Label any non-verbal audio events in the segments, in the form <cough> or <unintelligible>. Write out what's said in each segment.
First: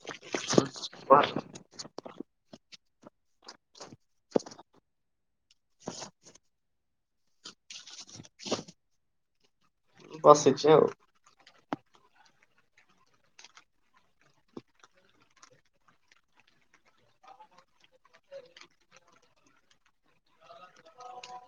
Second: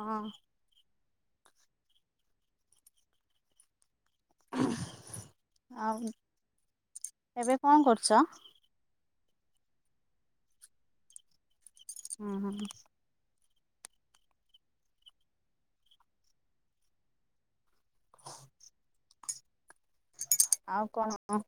ହଁ। ଆଉ। ଏବେ କଣ କରୁଛ? ବସିଛି ଆଉ। ହୁଁ ହୁଁ। ଆଉ କଣ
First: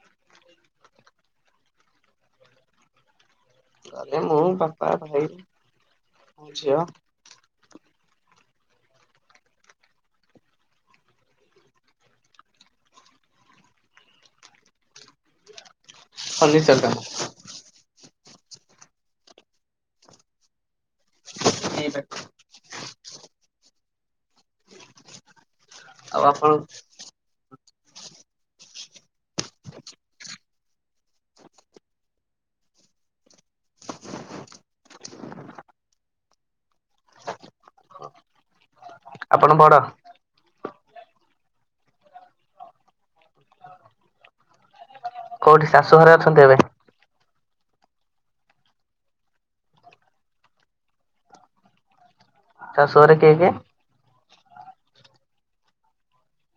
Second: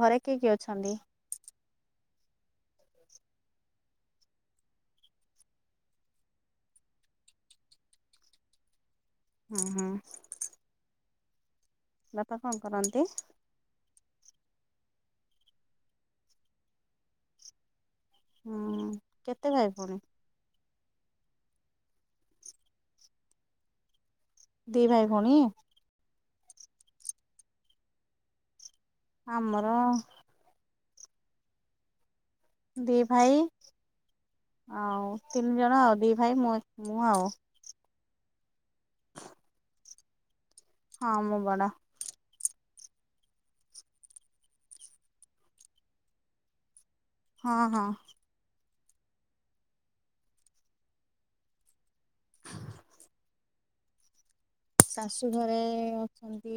ଘରେ କିଏ କିଏ ଅଛନ୍ତି? ଘରେ ମୁଁ ବାପା ଭାଇ ଆଉ ଝିଅ। ହୁଁ ହୁଁ। ବାପା କଣ କରନ୍ତି? ଫନିଚର କାମ। ହୁଁ କେତେ ଭାଇ ପୁଣି? ଦି ଭାଇ ଭଉଣୀ? ଆଉ ଆପଣ? ଆମର ଦି ଭାଇ ଆଉ ତିନି ଜଣ ଆଉ ଦି ଭାଇ ମୁ ମୁଁ ଆଉ ଆପଣ ବଡ? ହଁ ମୁଁ ବଡ଼। କୋଉଠି ଶାଶୁ ଘରେ ଅଛନ୍ତି ଏବେ? ହଁ ହଁ। ଶାଶୂଘରେ କିଏ କିଏ? ଶାଶୁ ଘରେ ଅଛନ୍ତି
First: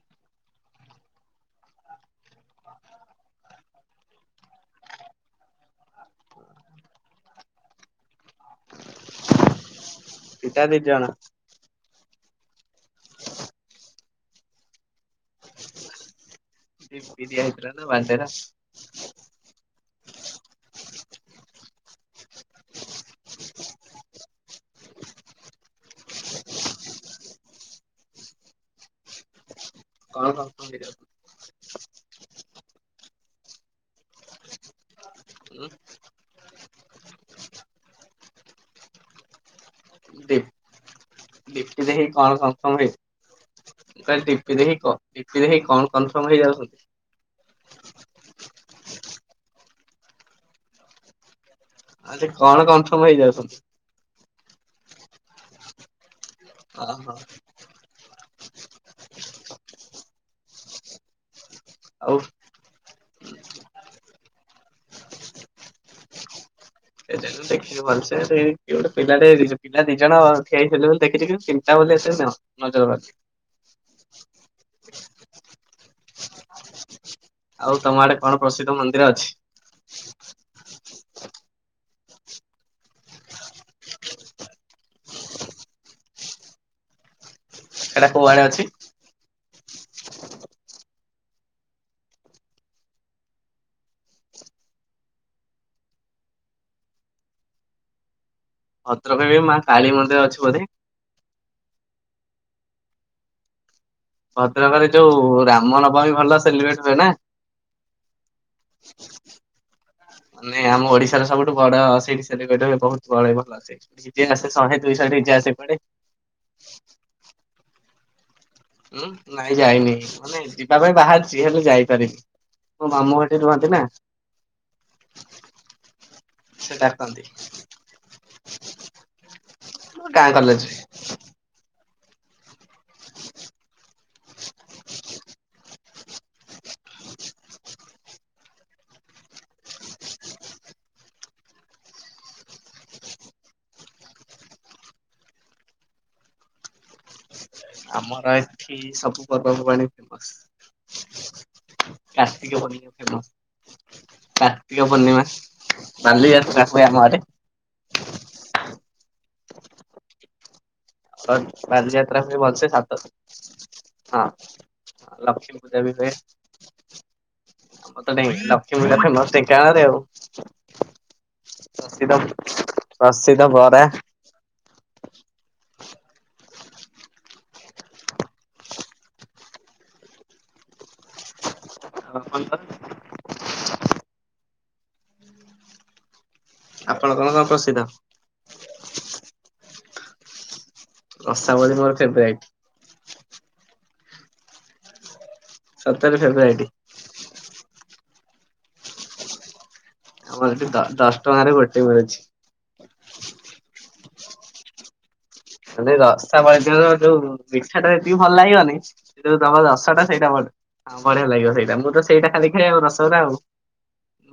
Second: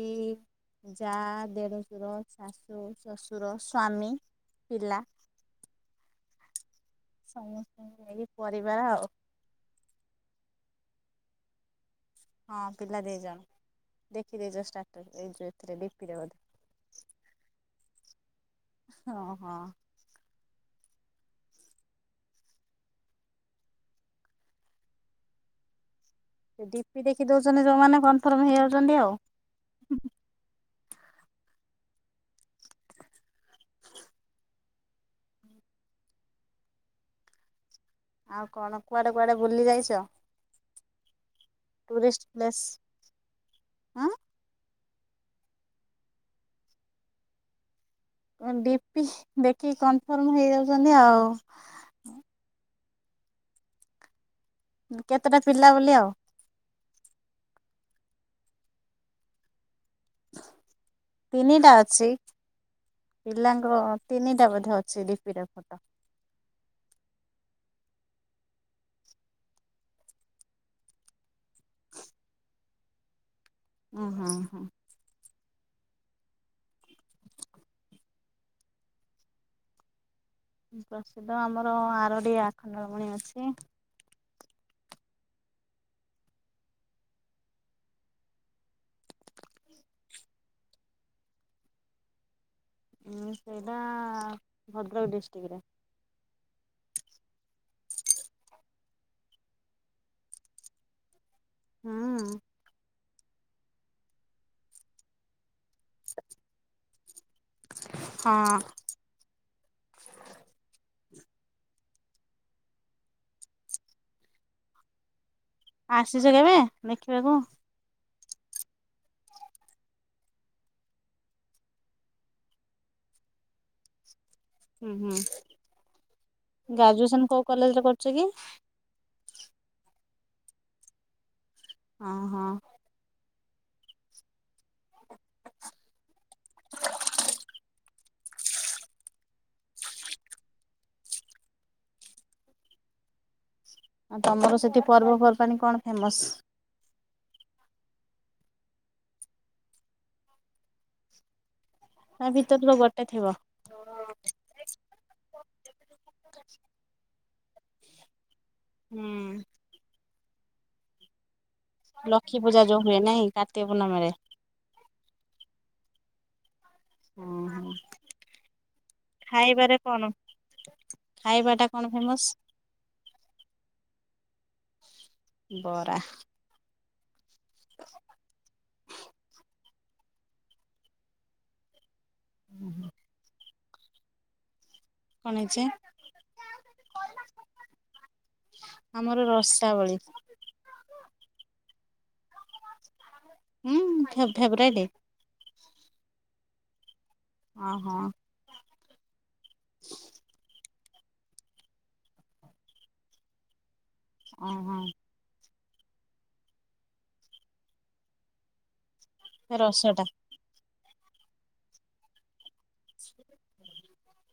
ଯା ଦେଢଶୁର ଶାଶୁ ଶ୍ୱଶୁର ସ୍ଵାମୀ ପିଲା। ହ ସମସ୍ତଙ୍କୁ ନେଇ ପରିବାର ଆଉ <unintelligible> ହଁ ପିଲା ଦିଜଣ ଦେଖି ଦେଇଛ ସ୍ଟାଟସ ଏଥି ଡିପିରେ ବୋଧେ। <unintelligible> ହଁ ହଁ। ଡିପି ଦେଖି ଦଉଛନ୍ତି ଯୋଉମାନେ କନଫର୍ମ ହେଇଯାଉଛନ୍ତି ଆଉ କଣ କଣ ଆଉ କଣ କୁଆଡେ କୁଆଡେ ବୁଲି ଯାଇଛ? ପି ଦେଖ ଟୁରିଷ୍ଟ କଣ ପ୍ଲେସ୍? ସକ୍ଷମ ହେଇ ହଁ ତାଲେ ଡିପି ଦେଖି କହ <unintelligible> କଣ କନଫର୍ମ ହେଇଯାଉଛନ୍ତି? ଡିପି ଦେଖିକି କନଫର୍ମ ହେଇଯାଉଛନ୍ତି ଆଉ। ଆଜି କଣ କନଫର୍ମ ହେଇଯାଉଛନ୍ତି? ଉଁ, କେତେଟା ପିଲା ବୋଲି ଆଉ। ଓ ହୋ। ତିନିଟା ଅଛି। ଆଉ ପିଲାଙ୍କର ତିନିଟା ବୋଧେ ଅଛି ଡିପିର ଫଟୋ। ସେଟା ମୁଁ ଦେଖିନି ଭଲସେ ସେ କିଏ ଗୋଟେ ପିଲାଟେ ଦିଜ ପିଲା ଦି ଜଣ ଠିଆହେଇଥିଲେ ବୋଲି ଦେଖିଚି। କିନ୍ତୁ ତିନଟା <unintelligible> ନିଅ ନଜର ବାଛି ଅଁ, ହଁ, ହୋ। ଆଉ ତୋମ ଆଡେ କଣ ପ୍ରସିଦ୍ଧ ମନ୍ଦିର ଅଛି? ପ୍ରସିଦ୍ଧ ଆମର ଆରଡି ଆଖଣ୍ଡଳମଣି ଅଛି। ସେଟା କୁଆଡେ ଅଛି? ଉଁ, ସେଇଟା ଭଦ୍ରକ ଡିଷ୍ଟ୍ରିକ୍ଟରେ। ଭଦ୍ରକରେ ମା କାଳୀ ମନ୍ଦିର ଅଛି ବୋଧେ? ହଁ। ଭଦ୍ରକରେ ଯୋଉ ରାମ ନବମୀ ଭଲ ସେଲିବ୍ରେଟ୍ ହୁଏ ନା? ହଁ ନାଇ ଆମ ଓଡିଶ ସେଟା ସବୁଠୁ ବଡ ସେଇଟି ସେଲିବ୍ରେଟ୍ ହୁଏ। ବହୁତ ପଳେଇବ, ଆସେ ଡିଜେ ଆସେ ଶହେ ଦୁଇଶହ ଡିଜେ ଆସେ। କୁଆଡେ? ଆସିଚ କେବେ ଦେଖିବାକୁ? ଉଁ, ନାଇଁ ଯାଇନି। ମାନେ ଯିବା ପାଇଁ ବାହାରିଚି ହେଲେ ଯାଇପାରିନି। ମୋ ମାମୁଁ ସେଠି ରୁହନ୍ତି ନା। ହୁଁ, ହୁଁ। ସେ ଡାକନ୍ତି। ଗ୍ରାଜୁଏସନ୍ କୋଉ କଲେଜ୍ ରେ କରୁଚ କି? ମୋ ଗାଁ କଲେଜ୍। ହଁ, ହଁ। <inaudible> ଆଉ ତୋମର ସେଠି ପର୍ବପର୍ବାଣୀ କଣ ଫେମସ? ଆମର ଏଠି ସବୁ ପର୍ବପବାଣି ଫେମସ। ତା କାର୍ତ୍ତିକ ଭିତରୁ ତ ପୂର୍ଣ୍ଣିମା ଗୋଟେ ଥିବ। ଫେମସ। କାର୍ତ୍ତିକ ପୂର୍ଣ୍ଣିମା, ବାଲିଯାତ୍ରା ହୁଏ ଆମ ଆଡେ। ହୁଁ। <unintelligible> ବାଲିଯାତ୍ରା ହୁଏ ଲକ୍ଷ୍ମୀ ପୂଜା ଭଲସେ, ଯୋଉ ସାତ ହୁଏ ନାଇଁ କାର୍ତ୍ତିକ ପୂର୍ଣ୍ଣମୀରେ। ହଁ ଲକ୍ଷ୍ମୀପୂଜା ବି ହୁଏ। <unintelligible> ମୋଷ୍ଟ ଏ ଖାଇବାରେ ଗାଁରେ ଆଉ। କଣ? ଖାଇବାଟା କଣ ପ୍ରସିଦ ଫେମସ ପ୍ରସିଦ୍ଧ ବରା। ବରା। <inaudible> <unintelligible> କଣ ହେଇଛି? ଆପଣଙ୍କର କଣ ପ୍ରସିଦ୍ଧ? ଆମର ରସାବଳୀ। ରସାବଳୀ ମୋର ଫେବରାଇଟ୍। ଉଁ, ଫେ ଫେବୋରାଇଟ୍। ସତରେ ଫେବୋରାଇଟି। ଅଁ, ହଁ। <inaudible> ଆମର ଏଠି ଦ ଦଶ ଟଙ୍କାରେ ଗୋଟେ ମିଳୁଛି। ଅଁ, ହଁ। ହେଲେ ରସାବଳୀ ଦିନର ଯୋଉ ମିଠା ଟା ଯେତିକି ଭଲ ଲାଗିବନି ସେ ଯୋଉ ତୋମ ରସଟା ସେଇଟା ଭଲ ହଁ ବଢିଆ ଲାଗିବ ସେଇଟା। ମୁଁ ତ ସେଇଟା ଖାଲି ଖାଏ। ଆଉ ରସଗୋଲା ଆଉ।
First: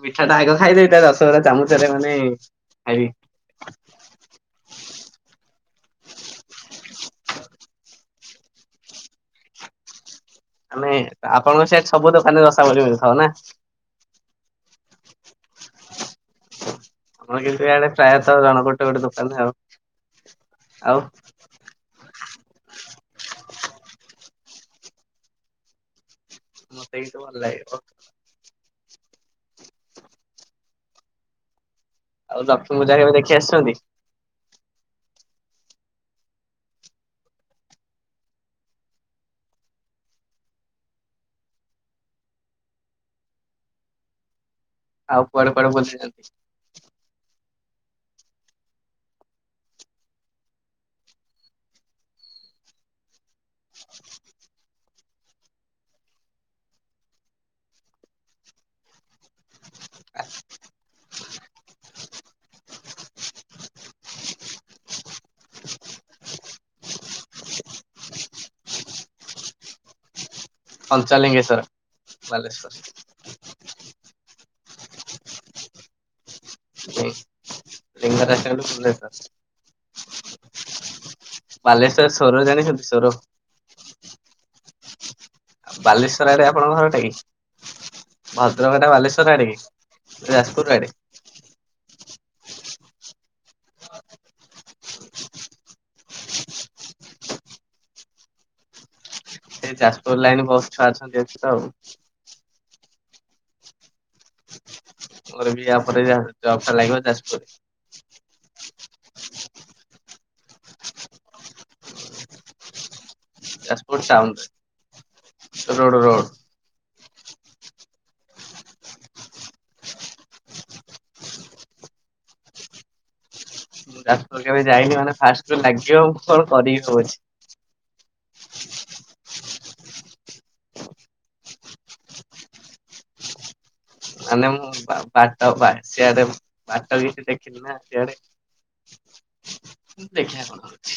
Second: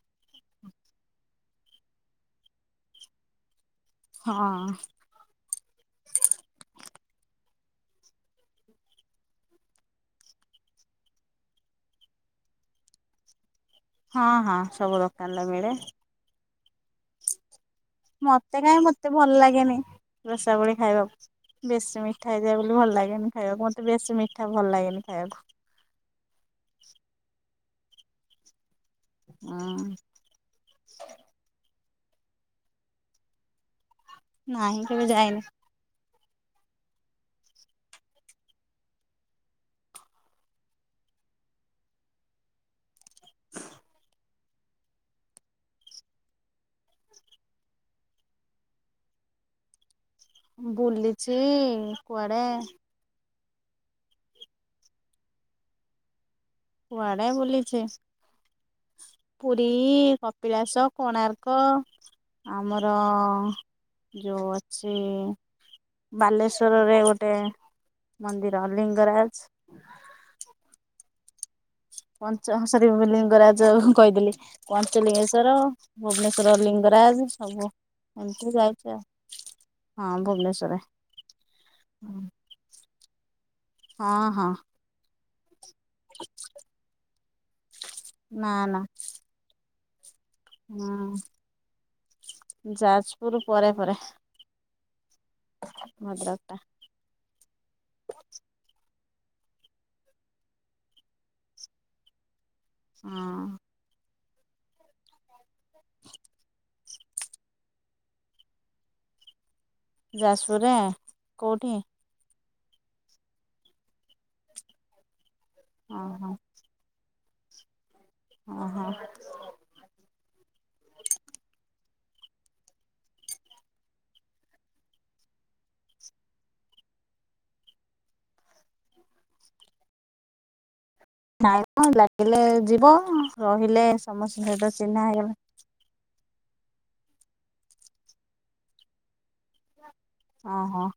ମିଠା ଟା ଆଗ ଖାଇଦେବି ତା ରସଗୁରା ଚାମଚରେ ମାନେ ଖାଇବି। ହଁ। ଆମେ ଆପଣଙ୍କ ସେ ସବୁ ଦୋକାନରେ ରସାବଳି ମିଳଥିବୁ ନା। ହଁ ହଁ ସବୁ ଦୋକାନରେ ମିଳେ। ହଁ ଗିଲ ମତେ କାହିଁ ମତେ ଭଲ ଲାଗେନି ରସାବଳି ଆଉ ଖାଇବାକୁ ବେଶୀ ମିଠା। ମିଠା ହେଇଯାଏ ବୋଲି ଭଲ ଲାଗେନି ଖାଇବାକୁ ମତେ ବେଶୀ ମିଠା ଭଲ ଲାଗେନି ଖାଇବାକୁ। ମତେ କିନ୍ତୁ ଭଲ ଭ ହ। ଆଉ ଲକ୍ଷ୍ମୀପୂଜା କେବେ ଦେଖି ଆସିଛନ୍ତି? ନାହିଁ କେବେ ଯାଇନି। ଆଉ କୁଆଡେ କୁଆଡେ ବୁଲିଛନ୍ତି? ବୁଲିଛି କୁଆଡେ କୁଆଡ଼େ ବୁଲିଛି? ପୁରୀ କପିଳାସ କୋଣାର୍କ ଆମର ଯଉ ଅଛି ବାଲେଶ୍ଵରରେ ଗୋଟେ ମନ୍ଦିର ଲିଙ୍ଗରାଜ ପଞ୍ଚଲୀଙ୍ଗେସ୍ୱର ପଞ୍ଚ ସରି ଲିିଙ୍ଗରାଜ କହିଦେଲି ପଞ୍ଚଲିଙ୍ଗେଶ୍ୱର ଭୁବନେଶ୍ଵର ର ଲିଙ୍ଗରାଜ ସବୁ ଲିଙ୍ଗରାଜଠୁ ଏମିତି ଯାଇଛି ଆଉ ଭୁବନେଶ୍ୱର ହଁ ଭୁବନେଶ୍ଵରରେ ବାଲେଶ୍ଵର ସୋର ଜାଣିଛନ୍ତି ସୋର? ହଁ ହଁ। ବାଲେଶ୍ୱର ଆଡ଼େ ଆପଣଙ୍କ ଘର ଟା କି ନା ନା ଭଦ୍ରକ ଟା ବାଲେଶ୍ଵର ଆଡ଼େ କି? ଯାଜପୁର ଆଡେ ହୁଁ ଯାଜପୁର ପରେ ପରେ ଭଦ୍ରକଟା। ସେ ଯାଜପୁର ଲାଇନି ବହୁତ ଛୁଆ ଅଛନ୍ତି ଏ ତ ଆଉ ହଁ। ମୋର ବି ଆ ପରେ ଜବ୍ ଟା ଲାଗିବ ଯାଜପୁର। ଯାଜପୁରରା କୋଉଠି? ଯାଜପୁର ଟାଉନ୍ ରୋଡ଼ ରୋଡ଼ ଓହୋ ଓ ହୋ। ଯାଜପୁର କେବେ ଯାଇନି ମାନେ ଫାଷ୍ଟ ଲାଗିବ ମୁଁ କଣ କରି ଭାବୁଚି। ନାଇଁ କଣ ଲାଗିଲେ ଯିବ ରହିଲେ ସମସ୍ତଙ୍କ ମାନେ ମୁଁ ସହିତ ଚିହ୍ନା ହେଇଗଲେ ବାଟ ବା ସେଆଡ଼େ ବାଟ କିଛି ଦେଖିନି ନାଁ ସିଆଡ଼େ ଦେଖିବା କଣ ଓହୋ ହଉଚି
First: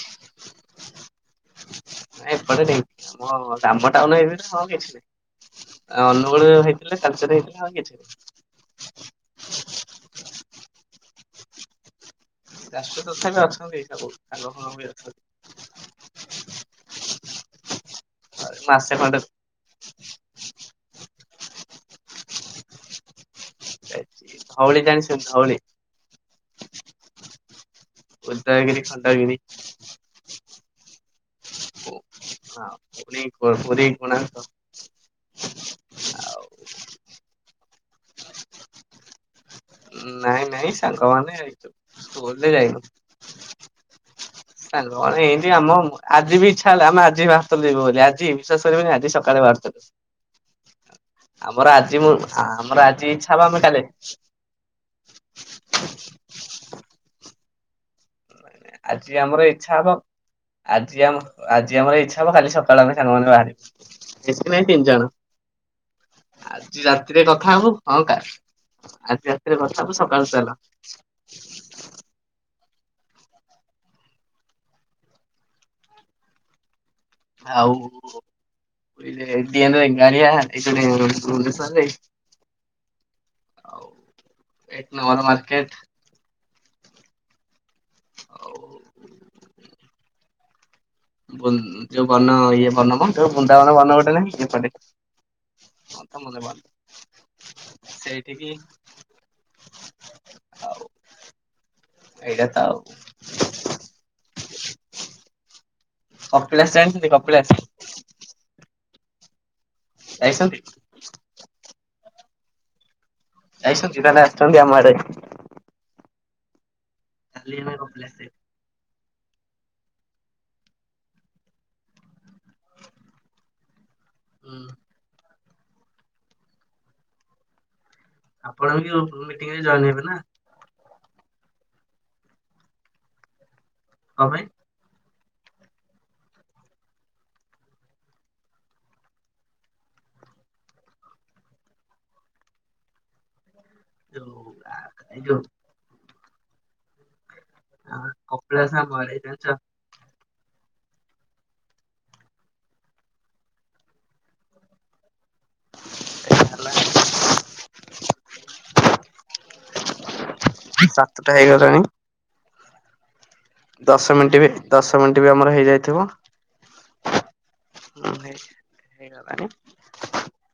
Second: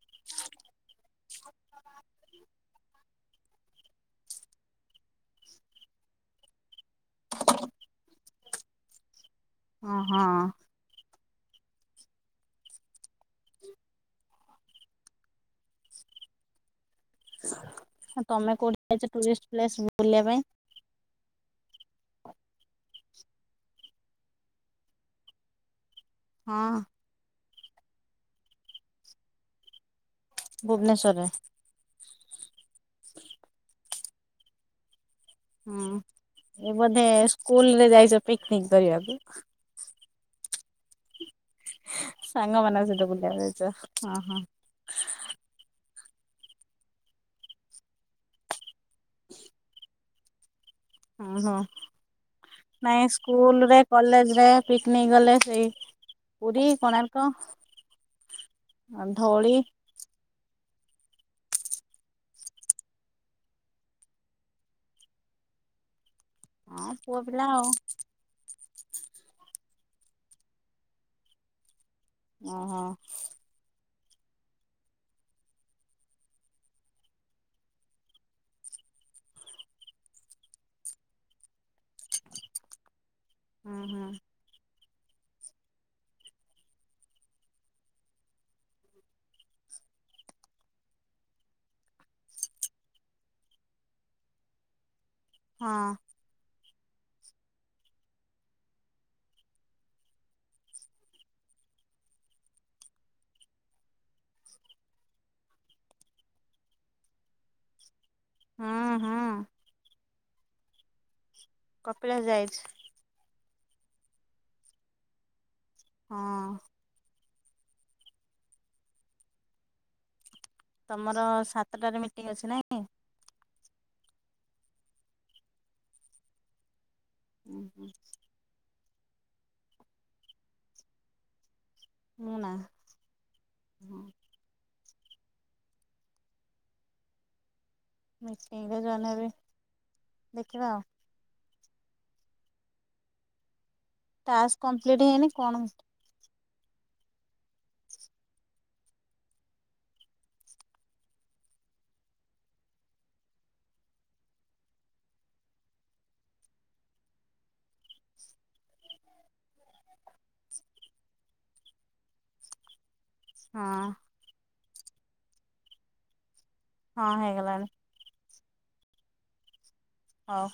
ଏପଟେ ଦେଇଛି ଆମ ଟାଉନ ଏବେ ନା ହଉ କିଛି ନାଇଁ ଆଉ ଅନୁଗୁଳ ହେଇଥିଲେ ତାଲଚର ହେଇଥିଲେ ଆଉ କିଛି ନାହିଁ ହଁ ହଁ। ଯାଜପୁର ତଥାବି ଅଛନ୍ତି ଏଇ ସବୁ ସାଙ୍ଗ ଫାଙ୍ଗ ବି ଅଛନ୍ତି। ତମେ କୋଉଠି ମାସେ ଯାଇଛ ଖଣ୍ଡେ ଟୁରିଷ୍ଟ ପ୍ଲେସ ବୁଲିବା ପାଇଁ? ଧଉଳି ଜାଣିଛନ୍ତି ଧଉଳି? ହଁ ଉଦୟଗିରି ଖଣ୍ଡଗିରି ଭୁବନେଶ୍ୱରରେ ହଁ ପୁଣି ପୁରି କୋଣାର୍କ ଆଉ ହୁଁ ଏ ବୋଧେ ସ୍କୁଲ ରେ ଯାଇଛ ପିକନିକ୍ କରିବାକୁ। ନାଇଁ ନାଇଁ ସାଙ୍ଗମାନେ ସ୍କୁଲରେ ସାଙ୍ଗ ମାନଙ୍କ ସହିଁତ ବୁଲିବାକୁ ଯାଇଚ ଅ ହଁ। ସାଙ୍ଗ ମାନେ ଏମିତି ଆମ ଆଜି ବି ଇଚ୍ଛା ହେଲା ଆମେ ଆଜି ବି ବାହରିଥିଲୁ ଯିବୁ ବୋଲି ଆଜି ବିଶ୍ୱାସ କରିବେନି ଆଜି ସକାଳେ ବାହରିଥିଲୁ ହୁଁ <inaudible> ହୁଁ ଆମର ଆଜି ମୁଁ ଆମର ନାଇଁ ଆଜି ଇଛା ହବ ଆମେ ସ୍କୁଲ ରେ କାଲି କଲେଜ ରେ ପିକନିକ ଗଲେ ସେଇ ପୁରୀ କୋଣାର୍କ ଆଜି ଆମର ଧଉଳି ଇଛା ହବ ଆଜି ଆମ ଆଜି ଆମର ଇଛା ହବ ଖାଲି ସକାଳୁ ଆମେ ସାଙ୍ଗମାନେ ବାହାରିବୁ ଆଜି ହଁ ପୁଅ ରାତିରେ ପିଲା କଥା ଆଉ ହବୁ ହଁ କା ଆଜି ରାତିରେ ସବୁ ସକାଳୁ ଚାଲ। ଓହୋ। ଆଉ ଏ ଦିଏନେ ବେଙ୍ଗାଳିଆ ଏସବୁ <unintelligible> ହୁଁ ଆଉ ହୁଁ। ଏକ ନମ୍ବର ମାର୍କେଟ ଆଉ ଯୋଉ ବନ ଇଏ ବନ କଣ ଯୋଉ ବୃନ୍ଦାବନ ବନ ଗୋଟେ ନାହିଁ ଏପଟେ ହଁ <unintelligible> ସେଇଠିକି ଆଉ ଏଇଟା ତ ଆଉ କପିଳାସ ଜାଣିଥିଲେ କପିଳାସ ହୁଁ ହୁଁ ଯାଇଛନ୍ତି କପିଳାସ ଯାଇଚି। ଯାଇଛନ୍ତି ତାହାଲେ ଆସିଛନ୍ତି ଆମଆଡ଼େ ହଁ। କାଲି ଆମେ କପିଳାସ ଯାଇଥିଲୁ। ତମର ସାତଟାରେ ମିଟିଙ୍ଗି ପଅଛି ନାଇଁ। ହୁଁ। ହୁଁ ହୁଁ। ଆପଣ ବି ମିଟିଙ୍ଗ ରେ ଜଏନ ହେବେ ନା। ମୁଁ ନା। ହଁ। କ ପାଇଁ? ମିଟିଙ୍ଗ ରେ ଜଏନ ହେବି ଦେଖିବା ଆଉ। ଯୋଉ ଟାସ୍କ କମ୍ପ୍ଲିଟ ଏଇ ହେଇନି ଯୋଉ କଣ ହଁ କପିଳାସ ଆମ ଆଡ଼େ ଜାଣିଚ? ଏଟା ହେଲା। ସାତଟା ହେଇଗଲାଣି। ହଁ ଦଶ ମିନିଟ ବି ଦଶ ମିନିଟ ବି ଆମର ହେଇଯାଇଥିବ। ହଁ ହେଇଗଲାଣି। ହେଇଗଲା। ହଉ।